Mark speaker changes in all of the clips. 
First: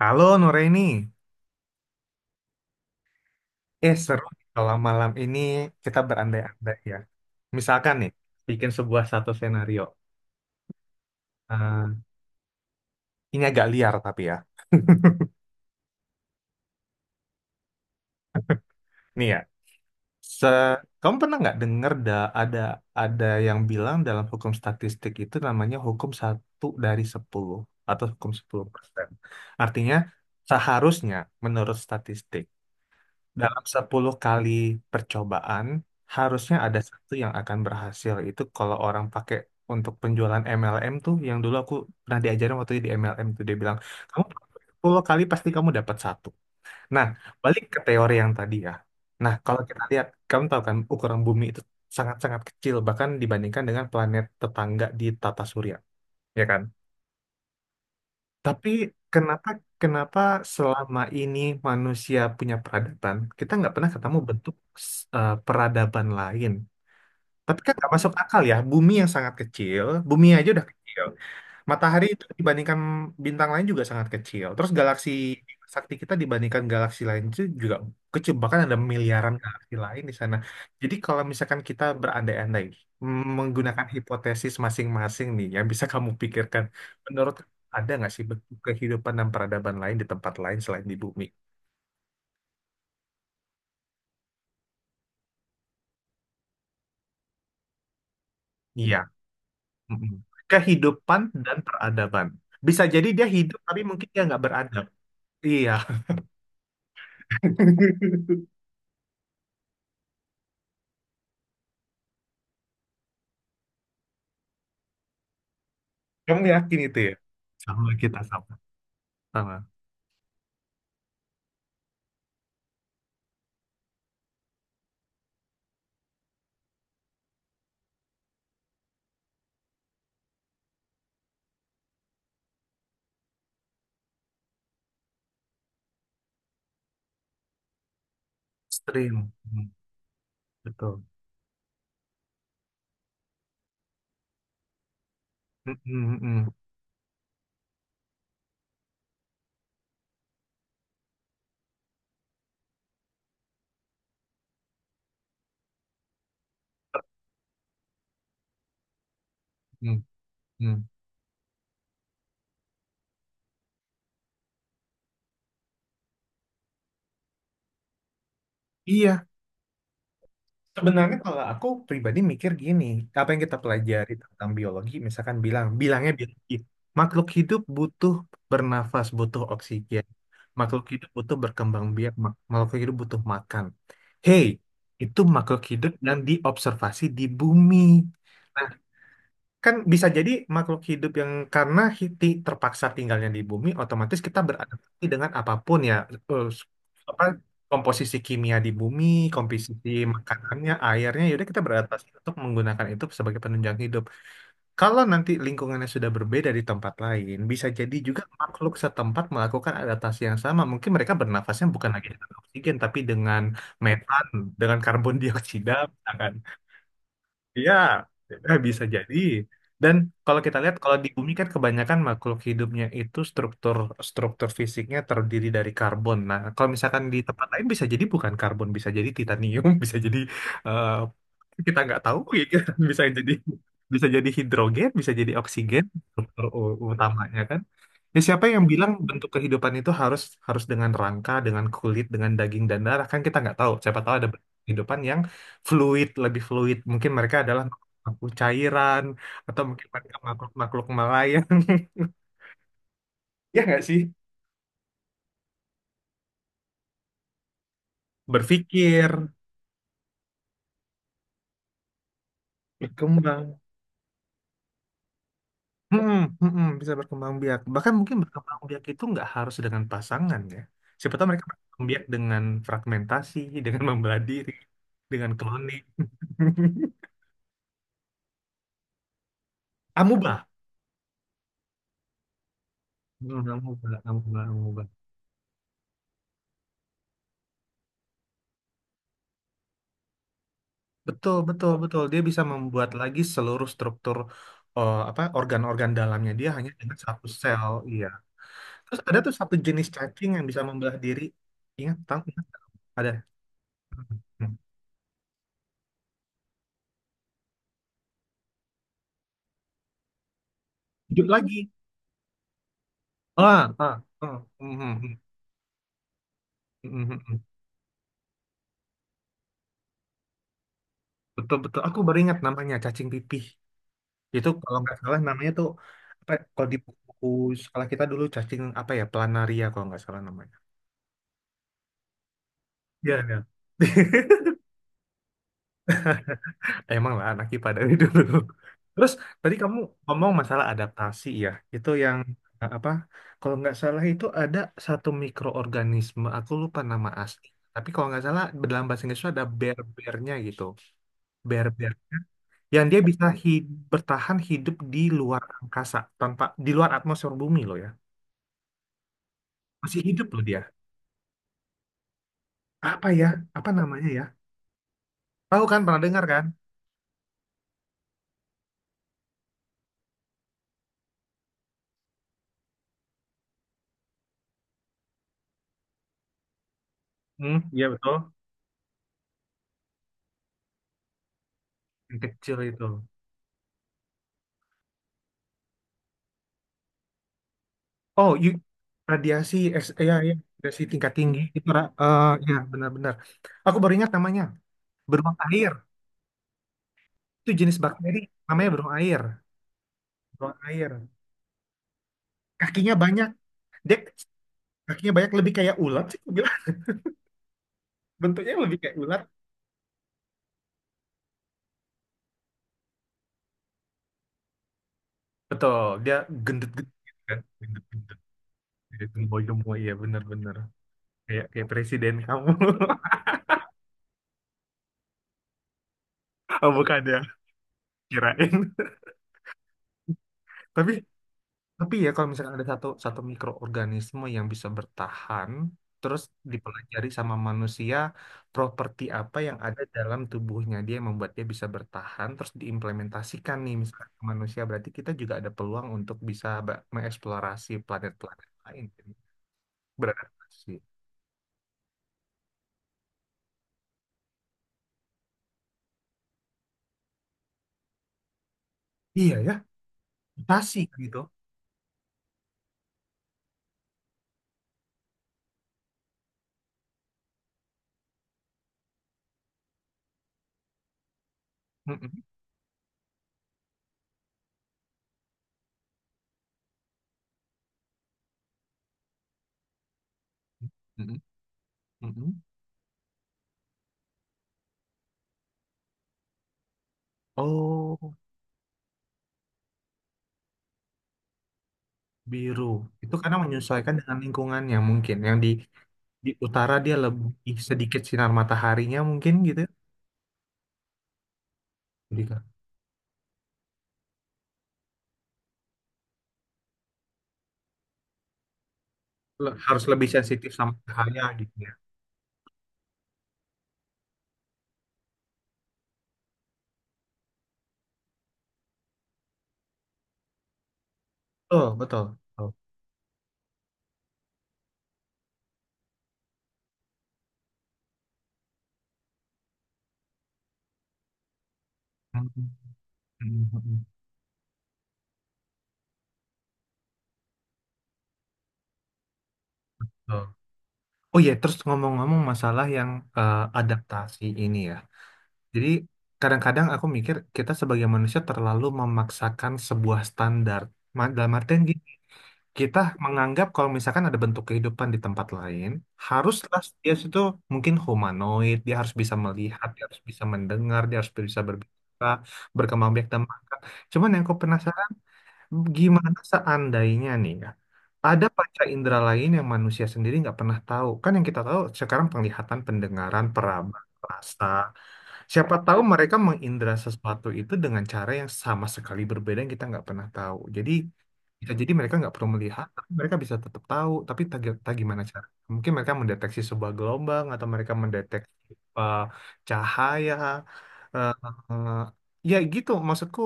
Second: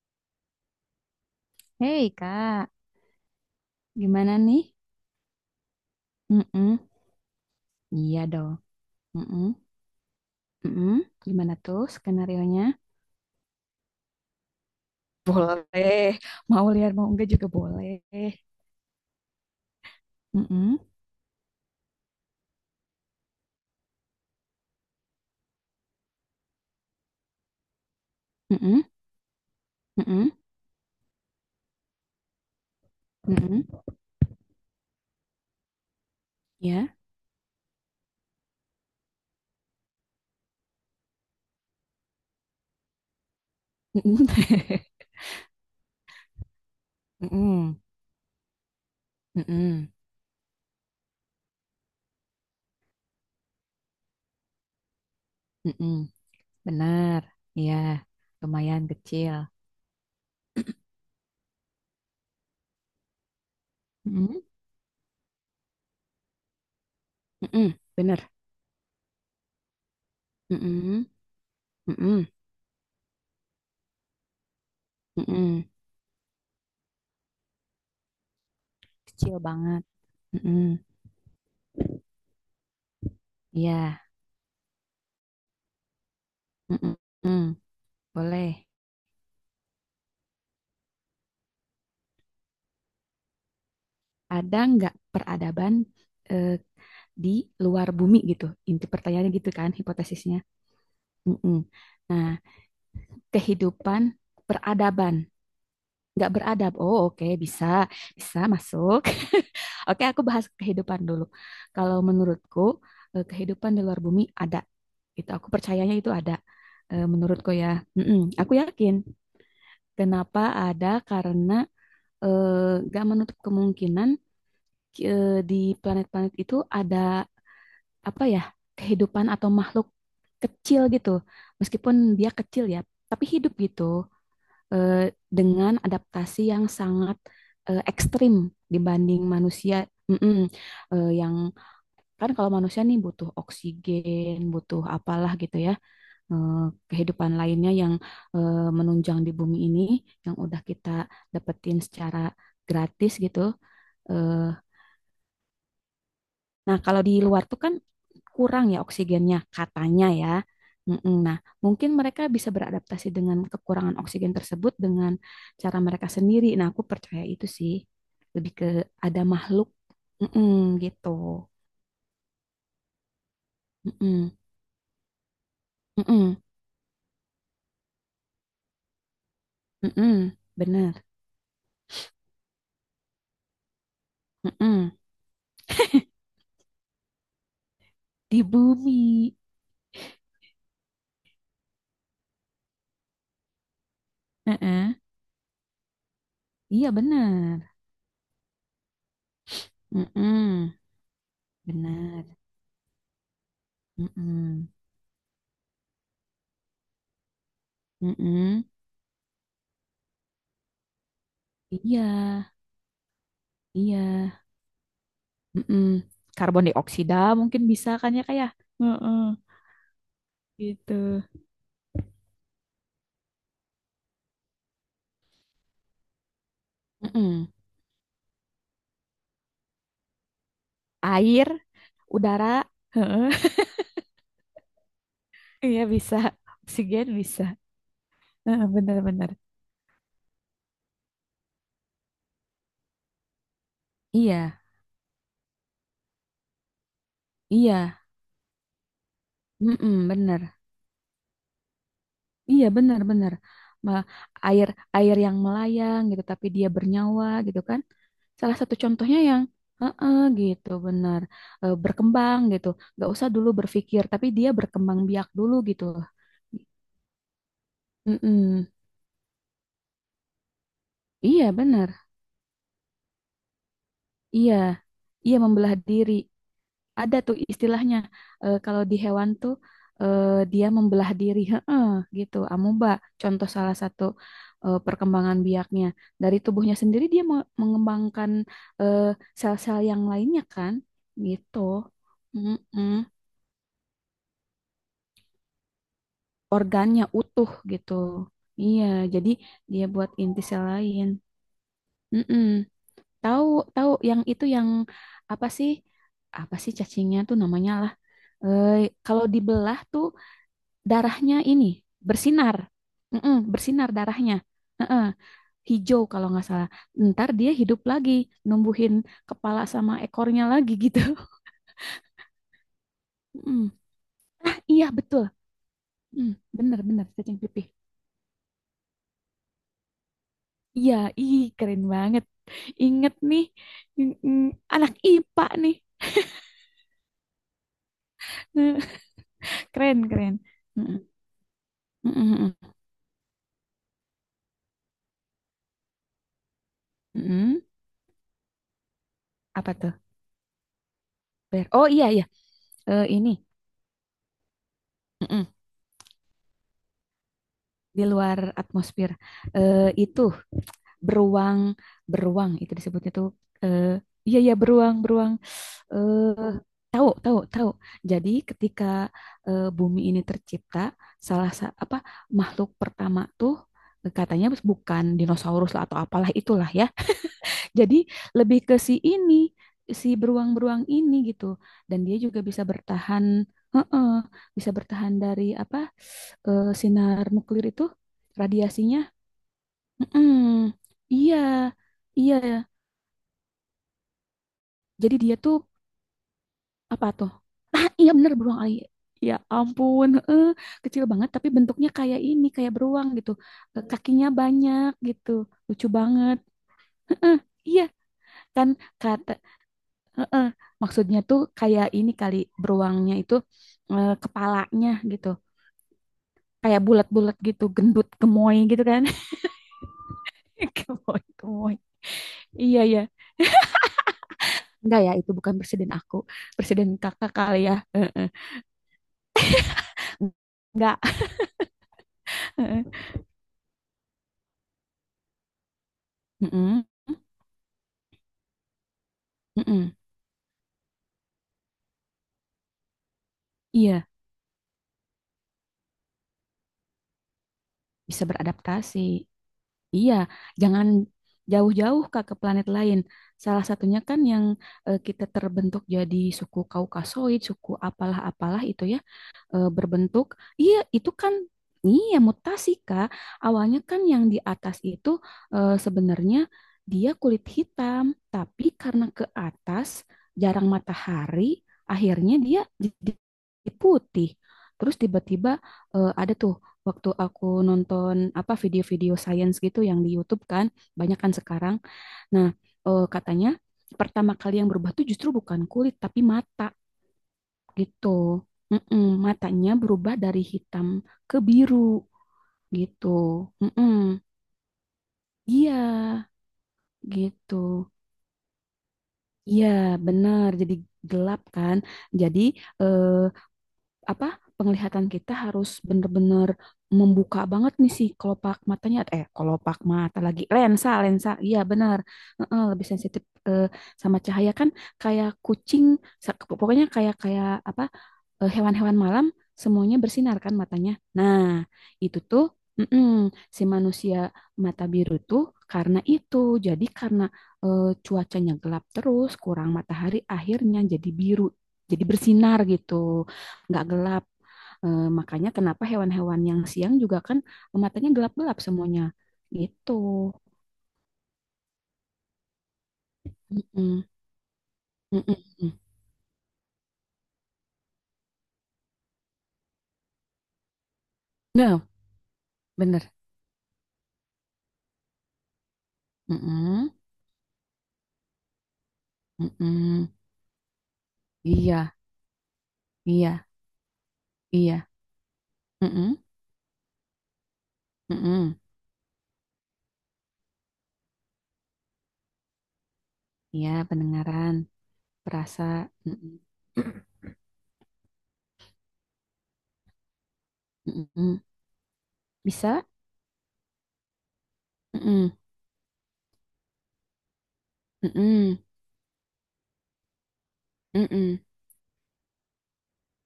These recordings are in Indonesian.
Speaker 1: Halo Nuraini,
Speaker 2: Hei kak,
Speaker 1: seru
Speaker 2: gimana
Speaker 1: nih
Speaker 2: nih?
Speaker 1: kalau malam ini kita berandai-andai
Speaker 2: Mm-mm.
Speaker 1: ya. Misalkan nih,
Speaker 2: Iya dong.
Speaker 1: bikin sebuah satu
Speaker 2: Mm-mm.
Speaker 1: skenario.
Speaker 2: Mm-mm. Gimana tuh
Speaker 1: Eh,
Speaker 2: skenarionya?
Speaker 1: ini agak liar tapi ya.
Speaker 2: Boleh. Mau lihat mau enggak juga boleh.
Speaker 1: Nih ya, se
Speaker 2: Mm-mm.
Speaker 1: kamu pernah nggak dengar da ada ada yang bilang dalam hukum statistik itu namanya hukum 1 dari 10 atau hukum sepuluh
Speaker 2: Mm-mm.
Speaker 1: persen. Artinya
Speaker 2: Mm-mm.
Speaker 1: seharusnya menurut statistik dalam
Speaker 2: Mm-mm.
Speaker 1: 10 kali percobaan, harusnya ada
Speaker 2: Ya.
Speaker 1: satu yang akan berhasil. Itu kalau orang pakai untuk penjualan MLM tuh, yang dulu aku pernah diajarin waktu itu di MLM tuh, dia bilang, kamu
Speaker 2: Mm-mm.
Speaker 1: 10 kali pasti kamu dapat satu. Nah, balik ke
Speaker 2: Mm-mm.
Speaker 1: teori yang tadi ya. Nah, kalau kita
Speaker 2: Mm-mm.
Speaker 1: lihat, kamu tahu kan ukuran bumi itu sangat-sangat kecil, bahkan dibandingkan dengan planet tetangga di tata surya,
Speaker 2: Mm-mm.
Speaker 1: ya kan?
Speaker 2: Benar. Iya.
Speaker 1: Tapi
Speaker 2: Lumayan kecil.
Speaker 1: kenapa kenapa selama ini manusia punya peradaban? Kita nggak pernah ketemu
Speaker 2: Mm-mm.
Speaker 1: bentuk peradaban lain. Tapi kan
Speaker 2: Mm-mm.
Speaker 1: nggak masuk
Speaker 2: Benar.
Speaker 1: akal ya, bumi yang sangat kecil, bumi aja udah kecil.
Speaker 2: Mm-mm.
Speaker 1: Matahari itu
Speaker 2: Mm-mm.
Speaker 1: dibandingkan bintang lain juga sangat kecil. Terus galaksi
Speaker 2: Mm-mm.
Speaker 1: sakti kita dibandingkan galaksi lain itu juga kecil. Bahkan ada miliaran
Speaker 2: Kecil
Speaker 1: galaksi
Speaker 2: banget.
Speaker 1: lain di sana.
Speaker 2: Mm-mm.
Speaker 1: Jadi kalau misalkan kita berandai-andai menggunakan
Speaker 2: Iya.
Speaker 1: hipotesis masing-masing nih yang bisa kamu pikirkan,
Speaker 2: Mm-mm.
Speaker 1: menurut kamu
Speaker 2: Mm-mm.
Speaker 1: ada nggak sih bentuk
Speaker 2: Boleh.
Speaker 1: kehidupan dan peradaban lain di tempat lain selain di bumi?
Speaker 2: Ada nggak peradaban, eh, di luar bumi gitu. Inti
Speaker 1: Iya.
Speaker 2: pertanyaannya gitu kan,
Speaker 1: Mm-mm.
Speaker 2: hipotesisnya.
Speaker 1: Kehidupan
Speaker 2: Mm-mm.
Speaker 1: dan
Speaker 2: Nah,
Speaker 1: peradaban. Bisa jadi dia hidup tapi
Speaker 2: kehidupan
Speaker 1: mungkin dia nggak beradab.
Speaker 2: peradaban,
Speaker 1: Iya.
Speaker 2: nggak beradab. Oh, oke, bisa, bisa masuk. Oke, aku bahas kehidupan dulu. Kalau menurutku, kehidupan di luar bumi ada. Itu aku percayanya itu ada.
Speaker 1: Kamu yakin itu ya?
Speaker 2: Menurutku ya,
Speaker 1: Sama kita
Speaker 2: Mm-mm.
Speaker 1: sama.
Speaker 2: Aku yakin.
Speaker 1: Sama.
Speaker 2: Kenapa ada? Karena nggak menutup kemungkinan, di planet-planet itu ada, apa ya, kehidupan atau makhluk kecil gitu, meskipun dia kecil ya tapi hidup gitu, eh, dengan adaptasi yang sangat ekstrim dibanding
Speaker 1: Stream. Hmm.
Speaker 2: manusia. Mm-mm.
Speaker 1: Betul.
Speaker 2: Yang kan kalau manusia nih butuh oksigen butuh apalah gitu
Speaker 1: Mm,
Speaker 2: ya,
Speaker 1: mm, mm,
Speaker 2: eh, kehidupan lainnya yang menunjang di bumi ini, yang udah kita dapetin secara gratis gitu eh, Nah, kalau di luar tuh kan kurang ya oksigennya,
Speaker 1: mm,
Speaker 2: katanya ya.
Speaker 1: mm.
Speaker 2: Mm-mm. Nah, mungkin mereka bisa beradaptasi dengan kekurangan oksigen tersebut dengan cara mereka sendiri. Nah, aku percaya itu sih. Lebih ke ada
Speaker 1: Iya.
Speaker 2: makhluk, mm-mm, gitu.
Speaker 1: Sebenarnya kalau aku pribadi mikir gini, apa yang kita pelajari
Speaker 2: Mm-mm.
Speaker 1: tentang biologi, misalkan bilangnya
Speaker 2: Mm-mm.
Speaker 1: biologi, makhluk hidup butuh bernafas, butuh oksigen,
Speaker 2: Mm-mm.
Speaker 1: makhluk
Speaker 2: Bener.
Speaker 1: hidup butuh berkembang biak, makhluk hidup butuh makan. Hey,
Speaker 2: Mm-mm.
Speaker 1: itu makhluk hidup yang diobservasi di bumi.
Speaker 2: Di
Speaker 1: Nah,
Speaker 2: bumi.
Speaker 1: kan bisa jadi makhluk hidup yang karena hiti terpaksa tinggalnya di bumi, otomatis kita
Speaker 2: Mm-mm.
Speaker 1: beradaptasi dengan apapun ya, eh,
Speaker 2: Iya,
Speaker 1: apa
Speaker 2: bener.
Speaker 1: komposisi kimia di bumi, komposisi makanannya,
Speaker 2: Mm-mm.
Speaker 1: airnya, yaudah kita beradaptasi
Speaker 2: Bener.
Speaker 1: untuk menggunakan itu sebagai penunjang hidup.
Speaker 2: Mm-mm.
Speaker 1: Kalau nanti lingkungannya sudah berbeda di tempat lain, bisa jadi juga
Speaker 2: Mm-mm.
Speaker 1: makhluk setempat melakukan adaptasi yang sama. Mungkin mereka bernafasnya bukan
Speaker 2: Iya,
Speaker 1: lagi dengan oksigen, tapi dengan
Speaker 2: iya.
Speaker 1: metan, dengan karbon dioksida,
Speaker 2: Mm-mm.
Speaker 1: misalkan.
Speaker 2: Karbon dioksida mungkin
Speaker 1: Iya,
Speaker 2: bisa kan ya kayak.
Speaker 1: bisa jadi.
Speaker 2: Heeh,
Speaker 1: Dan kalau kita lihat, kalau di
Speaker 2: gitu.
Speaker 1: bumi kan kebanyakan makhluk hidupnya itu struktur struktur fisiknya terdiri dari karbon. Nah, kalau misalkan di tempat lain bisa jadi bukan karbon, bisa jadi titanium, bisa jadi eh,
Speaker 2: Air,
Speaker 1: kita nggak tahu ya,
Speaker 2: udara,
Speaker 1: bisa
Speaker 2: heeh,
Speaker 1: jadi bisa jadi hidrogen, bisa jadi
Speaker 2: iya
Speaker 1: oksigen
Speaker 2: bisa.
Speaker 1: struktur
Speaker 2: Oksigen
Speaker 1: utamanya
Speaker 2: bisa.
Speaker 1: kan. Ya, siapa yang
Speaker 2: Heeh,
Speaker 1: bilang bentuk
Speaker 2: benar-benar.
Speaker 1: kehidupan itu harus harus dengan rangka, dengan kulit, dengan daging dan darah? Kan kita nggak tahu. Siapa tahu ada bentuk
Speaker 2: Iya,
Speaker 1: kehidupan yang fluid, lebih fluid. Mungkin mereka adalah
Speaker 2: iya.
Speaker 1: makhluk cairan atau mungkin
Speaker 2: Mm-mm,
Speaker 1: mereka
Speaker 2: bener.
Speaker 1: makhluk-makhluk melayang.
Speaker 2: Iya, benar-benar.
Speaker 1: Ya nggak sih?
Speaker 2: Ma- Air air yang melayang gitu, tapi dia bernyawa gitu kan. Salah satu
Speaker 1: Berpikir,
Speaker 2: contohnya yang heeh, gitu, benar. Berkembang gitu. Gak usah dulu
Speaker 1: berkembang.
Speaker 2: berpikir, tapi dia berkembang biak dulu gitu.
Speaker 1: Hmm, bisa berkembang biak. Bahkan mungkin berkembang
Speaker 2: Mm-mm.
Speaker 1: biak itu nggak harus dengan pasangan ya. Siapa tahu mereka
Speaker 2: Iya,
Speaker 1: berkembang
Speaker 2: benar.
Speaker 1: biak dengan fragmentasi, dengan membelah diri,
Speaker 2: Iya,
Speaker 1: dengan
Speaker 2: iya membelah
Speaker 1: cloning.
Speaker 2: diri. Ada tuh istilahnya, kalau di hewan tuh, eh,
Speaker 1: Amuba.
Speaker 2: dia membelah diri, heeh, gitu. Amuba
Speaker 1: Hmm,
Speaker 2: contoh
Speaker 1: nggak
Speaker 2: salah
Speaker 1: mengubah,
Speaker 2: satu
Speaker 1: nggak mengubah, nggak mengubah.
Speaker 2: perkembangan biaknya. Dari tubuhnya sendiri dia mengembangkan eh, sel-sel yang lainnya kan,
Speaker 1: Betul,
Speaker 2: gitu.
Speaker 1: betul, betul. Dia bisa membuat
Speaker 2: Mm-mm.
Speaker 1: lagi seluruh struktur apa organ-organ dalamnya dia hanya dengan
Speaker 2: Organnya
Speaker 1: satu
Speaker 2: utuh
Speaker 1: sel,
Speaker 2: gitu.
Speaker 1: iya.
Speaker 2: Iya,
Speaker 1: Terus ada
Speaker 2: jadi
Speaker 1: tuh satu
Speaker 2: dia
Speaker 1: jenis
Speaker 2: buat
Speaker 1: cacing
Speaker 2: inti
Speaker 1: yang bisa
Speaker 2: sel
Speaker 1: membelah
Speaker 2: lain.
Speaker 1: diri. Ingat, tahu?
Speaker 2: Mm-mm.
Speaker 1: Ingat? Ada.
Speaker 2: Tahu tahu
Speaker 1: Hmm.
Speaker 2: yang itu
Speaker 1: Hmm.
Speaker 2: yang apa sih? Apa sih cacingnya tuh namanya? Eh, kalau dibelah tuh
Speaker 1: Hidup
Speaker 2: darahnya ini
Speaker 1: lagi.
Speaker 2: bersinar, mm-mm,
Speaker 1: Ah,
Speaker 2: bersinar
Speaker 1: ah,
Speaker 2: darahnya.
Speaker 1: ah. Mhm,
Speaker 2: Heeh,
Speaker 1: mhm,
Speaker 2: hijau kalau nggak salah.
Speaker 1: mhm,
Speaker 2: Ntar
Speaker 1: mhm.
Speaker 2: dia hidup lagi, numbuhin kepala sama ekornya lagi gitu.
Speaker 1: Betul, betul. Aku baru ingat namanya cacing pipih.
Speaker 2: Mm.
Speaker 1: Itu
Speaker 2: Ah
Speaker 1: kalau
Speaker 2: iya
Speaker 1: nggak salah
Speaker 2: betul,
Speaker 1: namanya tuh
Speaker 2: mm,
Speaker 1: apa? Kalau di
Speaker 2: bener bener
Speaker 1: buku
Speaker 2: cacing pipih.
Speaker 1: sekolah kita dulu cacing apa ya? Planaria kalau nggak salah namanya.
Speaker 2: Iya, ih keren banget. Inget
Speaker 1: Iya, iya.
Speaker 2: nih, mm, mm, anak IPA nih,
Speaker 1: Emang lah anak IPA dari dulu. Terus tadi kamu
Speaker 2: keren
Speaker 1: ngomong
Speaker 2: keren.
Speaker 1: masalah
Speaker 2: Mm-mm,
Speaker 1: adaptasi ya. Itu yang
Speaker 2: mm-mm, mm
Speaker 1: apa? Kalau nggak salah itu ada satu mikroorganisme. Aku lupa nama
Speaker 2: mm,
Speaker 1: asli.
Speaker 2: mm.
Speaker 1: Tapi kalau nggak salah dalam bahasa Inggris itu ada
Speaker 2: Apa tuh?
Speaker 1: bear-bearnya gitu.
Speaker 2: Oh iya
Speaker 1: Bear-bearnya
Speaker 2: iya.
Speaker 1: yang dia
Speaker 2: Eh,
Speaker 1: bisa
Speaker 2: ini.
Speaker 1: bertahan hidup di luar angkasa tanpa di luar atmosfer bumi loh ya.
Speaker 2: Di luar atmosfer,
Speaker 1: Masih
Speaker 2: itu
Speaker 1: hidup loh dia.
Speaker 2: beruang beruang itu
Speaker 1: Apa
Speaker 2: disebutnya
Speaker 1: ya?
Speaker 2: tuh,
Speaker 1: Apa
Speaker 2: eh,
Speaker 1: namanya ya?
Speaker 2: iya iya beruang beruang,
Speaker 1: Tahu kan? Pernah dengar kan?
Speaker 2: eh tahu tahu tahu. Jadi ketika bumi ini tercipta, apa, makhluk pertama tuh, katanya bukan dinosaurus lah atau apalah itulah ya,
Speaker 1: Hmm, iya
Speaker 2: jadi
Speaker 1: betul.
Speaker 2: lebih ke si ini, si beruang-beruang ini gitu. Dan dia
Speaker 1: Yang
Speaker 2: juga
Speaker 1: kecil
Speaker 2: bisa
Speaker 1: itu.
Speaker 2: bertahan, heeh, bisa bertahan dari apa, sinar nuklir itu,
Speaker 1: Oh, you,
Speaker 2: radiasinya.
Speaker 1: radiasi S, ya, ya,
Speaker 2: Mm-mm.
Speaker 1: radiasi tingkat
Speaker 2: Iya,
Speaker 1: tinggi. Itu, Ra. Eh,
Speaker 2: iya.
Speaker 1: ya, benar-benar. Aku baru ingat namanya.
Speaker 2: Jadi
Speaker 1: Beruang
Speaker 2: dia tuh
Speaker 1: air.
Speaker 2: apa tuh?
Speaker 1: Itu jenis
Speaker 2: Ah, iya
Speaker 1: bakteri.
Speaker 2: bener beruang
Speaker 1: Namanya
Speaker 2: alien.
Speaker 1: beruang air.
Speaker 2: Ya ampun, heeh.
Speaker 1: Beruang
Speaker 2: Kecil
Speaker 1: air.
Speaker 2: banget tapi bentuknya kayak ini, kayak
Speaker 1: Kakinya
Speaker 2: beruang
Speaker 1: banyak.
Speaker 2: gitu. Eh,
Speaker 1: Dek,
Speaker 2: kakinya banyak
Speaker 1: kakinya
Speaker 2: gitu,
Speaker 1: banyak lebih kayak
Speaker 2: lucu
Speaker 1: ulat sih, aku
Speaker 2: banget.
Speaker 1: bilang.
Speaker 2: Heeh, iya
Speaker 1: Bentuknya
Speaker 2: kan
Speaker 1: lebih kayak ulat.
Speaker 2: kata, heeh, maksudnya tuh kayak ini kali, beruangnya itu, kepalanya gitu.
Speaker 1: Betul, dia
Speaker 2: Kayak
Speaker 1: gendut-gendut gitu
Speaker 2: bulat-bulat
Speaker 1: kan.
Speaker 2: gitu, gendut,
Speaker 1: Gendut-gendut.
Speaker 2: gemoy gitu kan.
Speaker 1: Dia gemboy-gemboy, ya benar-benar.
Speaker 2: Gemoy,
Speaker 1: Kayak
Speaker 2: gemoy.
Speaker 1: presiden kamu.
Speaker 2: Iya, iya. Enggak ya, itu bukan presiden aku.
Speaker 1: Oh,
Speaker 2: Presiden
Speaker 1: bukan ya,
Speaker 2: kakak kali ya. Heeh.
Speaker 1: kirain. Tapi
Speaker 2: Enggak.
Speaker 1: Tapi ya kalau misalkan ada
Speaker 2: Heeh.
Speaker 1: satu satu mikroorganisme yang bisa bertahan, terus
Speaker 2: Mm-mm,
Speaker 1: dipelajari sama manusia, properti apa yang ada
Speaker 2: mm-mm.
Speaker 1: dalam tubuhnya dia yang membuat dia bisa bertahan, terus diimplementasikan nih
Speaker 2: Iya,
Speaker 1: misalkan ke manusia, berarti kita juga ada peluang untuk bisa mengeksplorasi
Speaker 2: bisa
Speaker 1: planet-planet lain,
Speaker 2: beradaptasi.
Speaker 1: jadi
Speaker 2: Iya,
Speaker 1: beradaptasi.
Speaker 2: jangan jauh-jauh Kak ke planet lain. Salah satunya kan yang kita terbentuk jadi suku Kaukasoid, suku apalah-apalah itu ya.
Speaker 1: Iya ya,
Speaker 2: Berbentuk, iya
Speaker 1: mutasi
Speaker 2: itu
Speaker 1: gitu.
Speaker 2: kan, iya mutasi Kak. Awalnya kan yang di atas itu, sebenarnya dia kulit hitam, tapi karena ke atas jarang matahari,
Speaker 1: Mm-mm.
Speaker 2: akhirnya dia jadi putih. Terus tiba-tiba, ada tuh waktu aku nonton apa video-video science gitu yang di YouTube kan, banyak
Speaker 1: Mm-mm.
Speaker 2: kan sekarang.
Speaker 1: Mm-mm.
Speaker 2: Nah, katanya pertama kali yang berubah tuh justru bukan kulit tapi mata gitu.
Speaker 1: Oh,
Speaker 2: Mm-mm, matanya berubah dari hitam ke biru
Speaker 1: biru.
Speaker 2: gitu.
Speaker 1: Itu karena menyesuaikan
Speaker 2: Mm-mm.
Speaker 1: dengan lingkungannya mungkin yang di
Speaker 2: Iya,
Speaker 1: di utara dia lebih
Speaker 2: gitu.
Speaker 1: sedikit sinar mataharinya mungkin gitu.
Speaker 2: Iya,
Speaker 1: Ya,
Speaker 2: benar. Jadi gelap kan.
Speaker 1: jadi
Speaker 2: Jadi
Speaker 1: kan
Speaker 2: eh, apa, penglihatan kita harus bener-bener membuka banget nih si kelopak matanya, eh, kelopak
Speaker 1: harus lebih
Speaker 2: mata lagi,
Speaker 1: sensitif sama
Speaker 2: lensa
Speaker 1: cahaya
Speaker 2: lensa,
Speaker 1: gitu
Speaker 2: iya
Speaker 1: ya.
Speaker 2: benar. Heeh, lebih sensitif eh, sama cahaya kan, kayak kucing, sa- pokoknya kayak kayak apa, hewan-hewan malam semuanya bersinar kan matanya. Nah
Speaker 1: Oh, betul.
Speaker 2: itu tuh,
Speaker 1: Betul.
Speaker 2: mm-mm, si manusia mata biru tuh karena itu, jadi karena cuacanya gelap terus kurang matahari akhirnya jadi biru, jadi
Speaker 1: Mm, mm,
Speaker 2: bersinar gitu,
Speaker 1: mm, mm, mm.
Speaker 2: nggak gelap. Eh, makanya kenapa hewan-hewan yang siang juga kan matanya gelap-gelap semuanya. Gitu.
Speaker 1: Betul. Oh iya, terus ngomong-ngomong masalah yang
Speaker 2: Mm-mm.
Speaker 1: adaptasi ini ya.
Speaker 2: Mm-mm.
Speaker 1: Jadi
Speaker 2: Mm.
Speaker 1: kadang-kadang aku mikir kita sebagai manusia terlalu memaksakan sebuah standar. Dalam artian
Speaker 2: Nah,
Speaker 1: gini, kita
Speaker 2: bener.
Speaker 1: menganggap kalau misalkan ada bentuk kehidupan di tempat lain, haruslah
Speaker 2: Mm-mm.
Speaker 1: dia itu mungkin humanoid, dia harus bisa melihat, dia harus
Speaker 2: Mm-mm.
Speaker 1: bisa mendengar, dia harus bisa
Speaker 2: Iya,
Speaker 1: berbicara, berkembang biak dan
Speaker 2: iya,
Speaker 1: makan. Cuman yang aku
Speaker 2: iya.
Speaker 1: penasaran, gimana
Speaker 2: Mm-mm.
Speaker 1: seandainya nih ya, ada
Speaker 2: Mm-mm.
Speaker 1: panca indera lain yang manusia sendiri nggak pernah tahu. Kan yang kita tahu sekarang penglihatan, pendengaran,
Speaker 2: Iya,
Speaker 1: peraba, rasa.
Speaker 2: pendengaran,
Speaker 1: Siapa
Speaker 2: perasa.
Speaker 1: tahu mereka
Speaker 2: Mm-mm.
Speaker 1: mengindra sesuatu itu dengan cara yang sama sekali berbeda yang kita nggak pernah tahu. Jadi
Speaker 2: Mm-mm.
Speaker 1: bisa jadi mereka nggak perlu melihat,
Speaker 2: Bisa?
Speaker 1: tapi mereka bisa tetap tahu. Tapi tak gimana cara?
Speaker 2: Mm-mm.
Speaker 1: Mungkin mereka mendeteksi sebuah gelombang atau mereka mendeteksi
Speaker 2: Mm-mm.
Speaker 1: uh, cahaya. Uh,
Speaker 2: Mm-mm.
Speaker 1: uh, ya gitu, maksudku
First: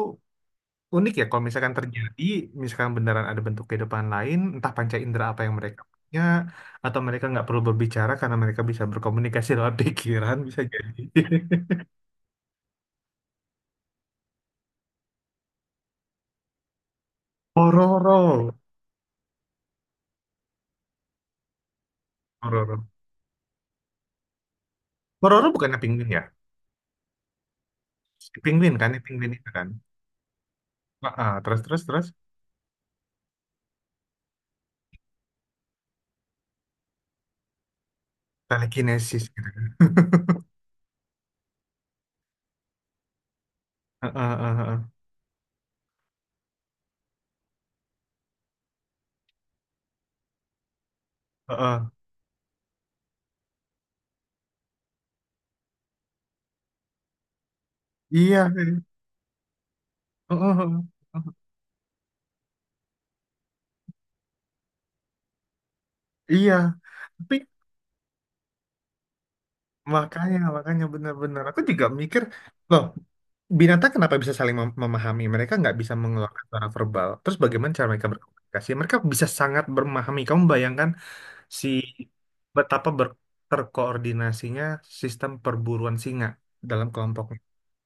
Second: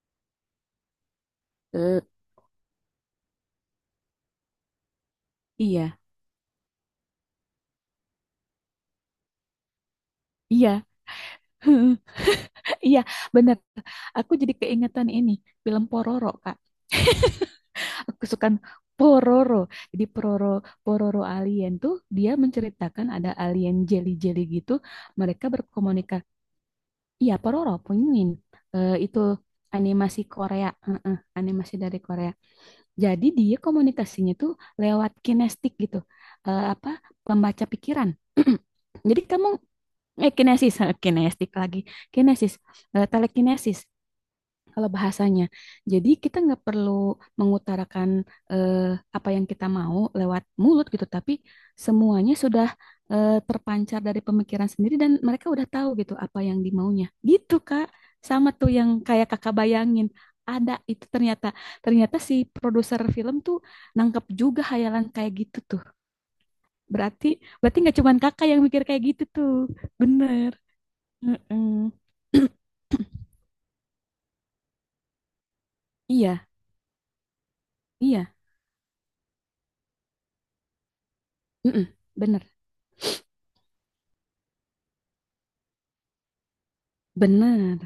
Speaker 1: unik ya kalau misalkan
Speaker 2: Eh,
Speaker 1: terjadi, misalkan beneran ada bentuk kehidupan lain, entah panca indera apa yang mereka
Speaker 2: iya,
Speaker 1: punya, atau mereka nggak perlu berbicara karena mereka bisa berkomunikasi lewat pikiran, bisa
Speaker 2: iya.
Speaker 1: jadi.
Speaker 2: Iya, bener. Aku jadi keingetan ini, film Pororo, Kak.
Speaker 1: Pororo,
Speaker 2: Aku suka Pororo. Jadi Pororo Pororo alien tuh dia
Speaker 1: Pororo.
Speaker 2: menceritakan ada alien jelly-jelly gitu.
Speaker 1: Pororo
Speaker 2: Mereka
Speaker 1: bukannya penguin ya?
Speaker 2: berkomunikasi. Iya, Pororo Pinguin.
Speaker 1: Penguin kan,
Speaker 2: Eh,
Speaker 1: ya,
Speaker 2: itu
Speaker 1: penguin itu kan.
Speaker 2: animasi Korea.
Speaker 1: Ah,
Speaker 2: Heeh,
Speaker 1: ah, terus
Speaker 2: animasi
Speaker 1: terus
Speaker 2: dari
Speaker 1: terus.
Speaker 2: Korea. Jadi dia komunikasinya tuh lewat kinestik gitu. Eh, apa, pembaca pikiran.
Speaker 1: Telekinesis
Speaker 2: Jadi
Speaker 1: gitu
Speaker 2: kamu,
Speaker 1: kan.
Speaker 2: eh, kinesis, kinestik lagi. Kinesis, eh, telekinesis
Speaker 1: Heeh, heeh, heeh,
Speaker 2: kalau bahasanya. Jadi kita nggak perlu mengutarakan eh, apa yang kita mau lewat mulut gitu, tapi
Speaker 1: heeh.
Speaker 2: semuanya sudah terpancar dari pemikiran sendiri dan mereka udah tahu gitu apa yang dimaunya. Gitu Kak,
Speaker 1: Iya,
Speaker 2: sama tuh
Speaker 1: heeh,
Speaker 2: yang kayak Kakak bayangin.
Speaker 1: heeh,
Speaker 2: Ada
Speaker 1: heeh.
Speaker 2: itu ternyata, ternyata si produser film tuh nangkep juga hayalan kayak gitu tuh.
Speaker 1: Iya.
Speaker 2: Berarti,
Speaker 1: Tapi
Speaker 2: berarti nggak cuman Kakak yang mikir kayak gitu tuh.
Speaker 1: makanya,
Speaker 2: Bener.
Speaker 1: makanya benar-benar. Aku
Speaker 2: Heeh.
Speaker 1: juga mikir, loh, binatang kenapa bisa saling memahami? Mereka nggak bisa mengeluarkan
Speaker 2: Iya,
Speaker 1: suara verbal. Terus bagaimana cara mereka
Speaker 2: iya.
Speaker 1: berkomunikasi? Mereka bisa sangat memahami. Kamu bayangkan si
Speaker 2: Mm-mm, bener.
Speaker 1: betapa terkoordinasinya sistem perburuan singa dalam kelompoknya.
Speaker 2: Bener,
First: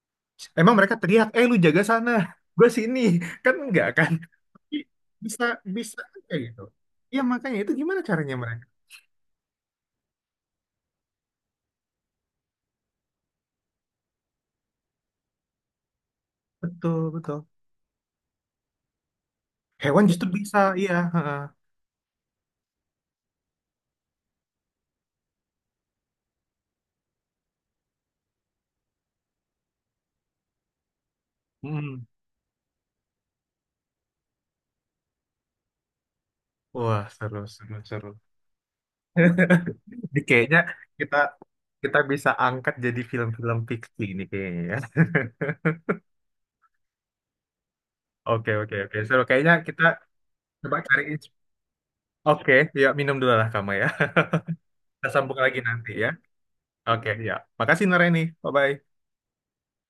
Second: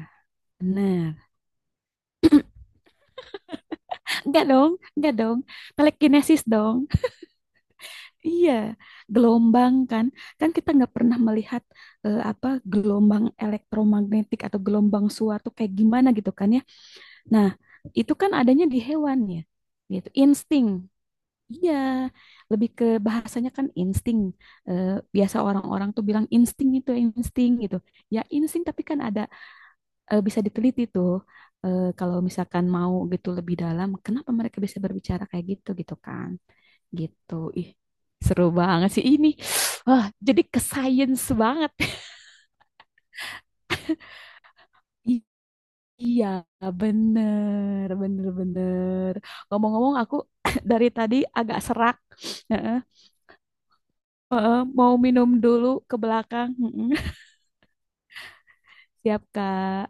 Speaker 1: Emang mereka
Speaker 2: bener.
Speaker 1: teriak, eh lu jaga sana, gue sini. Kan enggak kan?
Speaker 2: Enggak dong,
Speaker 1: I-
Speaker 2: enggak dong.
Speaker 1: bisa bisa aja
Speaker 2: Telekinesis
Speaker 1: gitu.
Speaker 2: dong.
Speaker 1: Iya, makanya itu gimana caranya
Speaker 2: Iya,
Speaker 1: mereka.
Speaker 2: gelombang kan. Kan kita nggak pernah melihat apa gelombang elektromagnetik atau gelombang suatu kayak gimana gitu kan ya.
Speaker 1: Betul, betul,
Speaker 2: Nah, itu kan adanya di hewan ya.
Speaker 1: hewan
Speaker 2: Gitu,
Speaker 1: justru bisa,
Speaker 2: insting.
Speaker 1: iya, heeh.
Speaker 2: Iya, lebih ke bahasanya kan insting. Eh, biasa orang-orang tuh bilang insting itu insting gitu. Ya insting tapi kan ada, bisa diteliti tuh,
Speaker 1: Mm.
Speaker 2: kalau misalkan mau gitu lebih dalam kenapa mereka bisa berbicara kayak gitu gitu kan
Speaker 1: Wah,
Speaker 2: gitu,
Speaker 1: seru
Speaker 2: ih
Speaker 1: seru seru.
Speaker 2: seru banget sih ini. Wah
Speaker 1: Ini
Speaker 2: jadi
Speaker 1: kayaknya
Speaker 2: ke
Speaker 1: kita
Speaker 2: science banget.
Speaker 1: kita bisa angkat jadi film-film fiksi ini kayaknya ya.
Speaker 2: I- iya bener bener
Speaker 1: Oke, oke, oke,
Speaker 2: bener,
Speaker 1: seru kayaknya kita
Speaker 2: ngomong-ngomong aku
Speaker 1: coba
Speaker 2: dari
Speaker 1: cari
Speaker 2: tadi agak serak.
Speaker 1: oke.
Speaker 2: Heeh.
Speaker 1: Ya, minum dulu lah kamu ya.
Speaker 2: Eh, mau
Speaker 1: Kita
Speaker 2: minum
Speaker 1: sambung lagi
Speaker 2: dulu
Speaker 1: nanti
Speaker 2: ke
Speaker 1: ya.
Speaker 2: belakang.
Speaker 1: Oke ya. Makasih Nareni. Bye bye.
Speaker 2: Siap kak.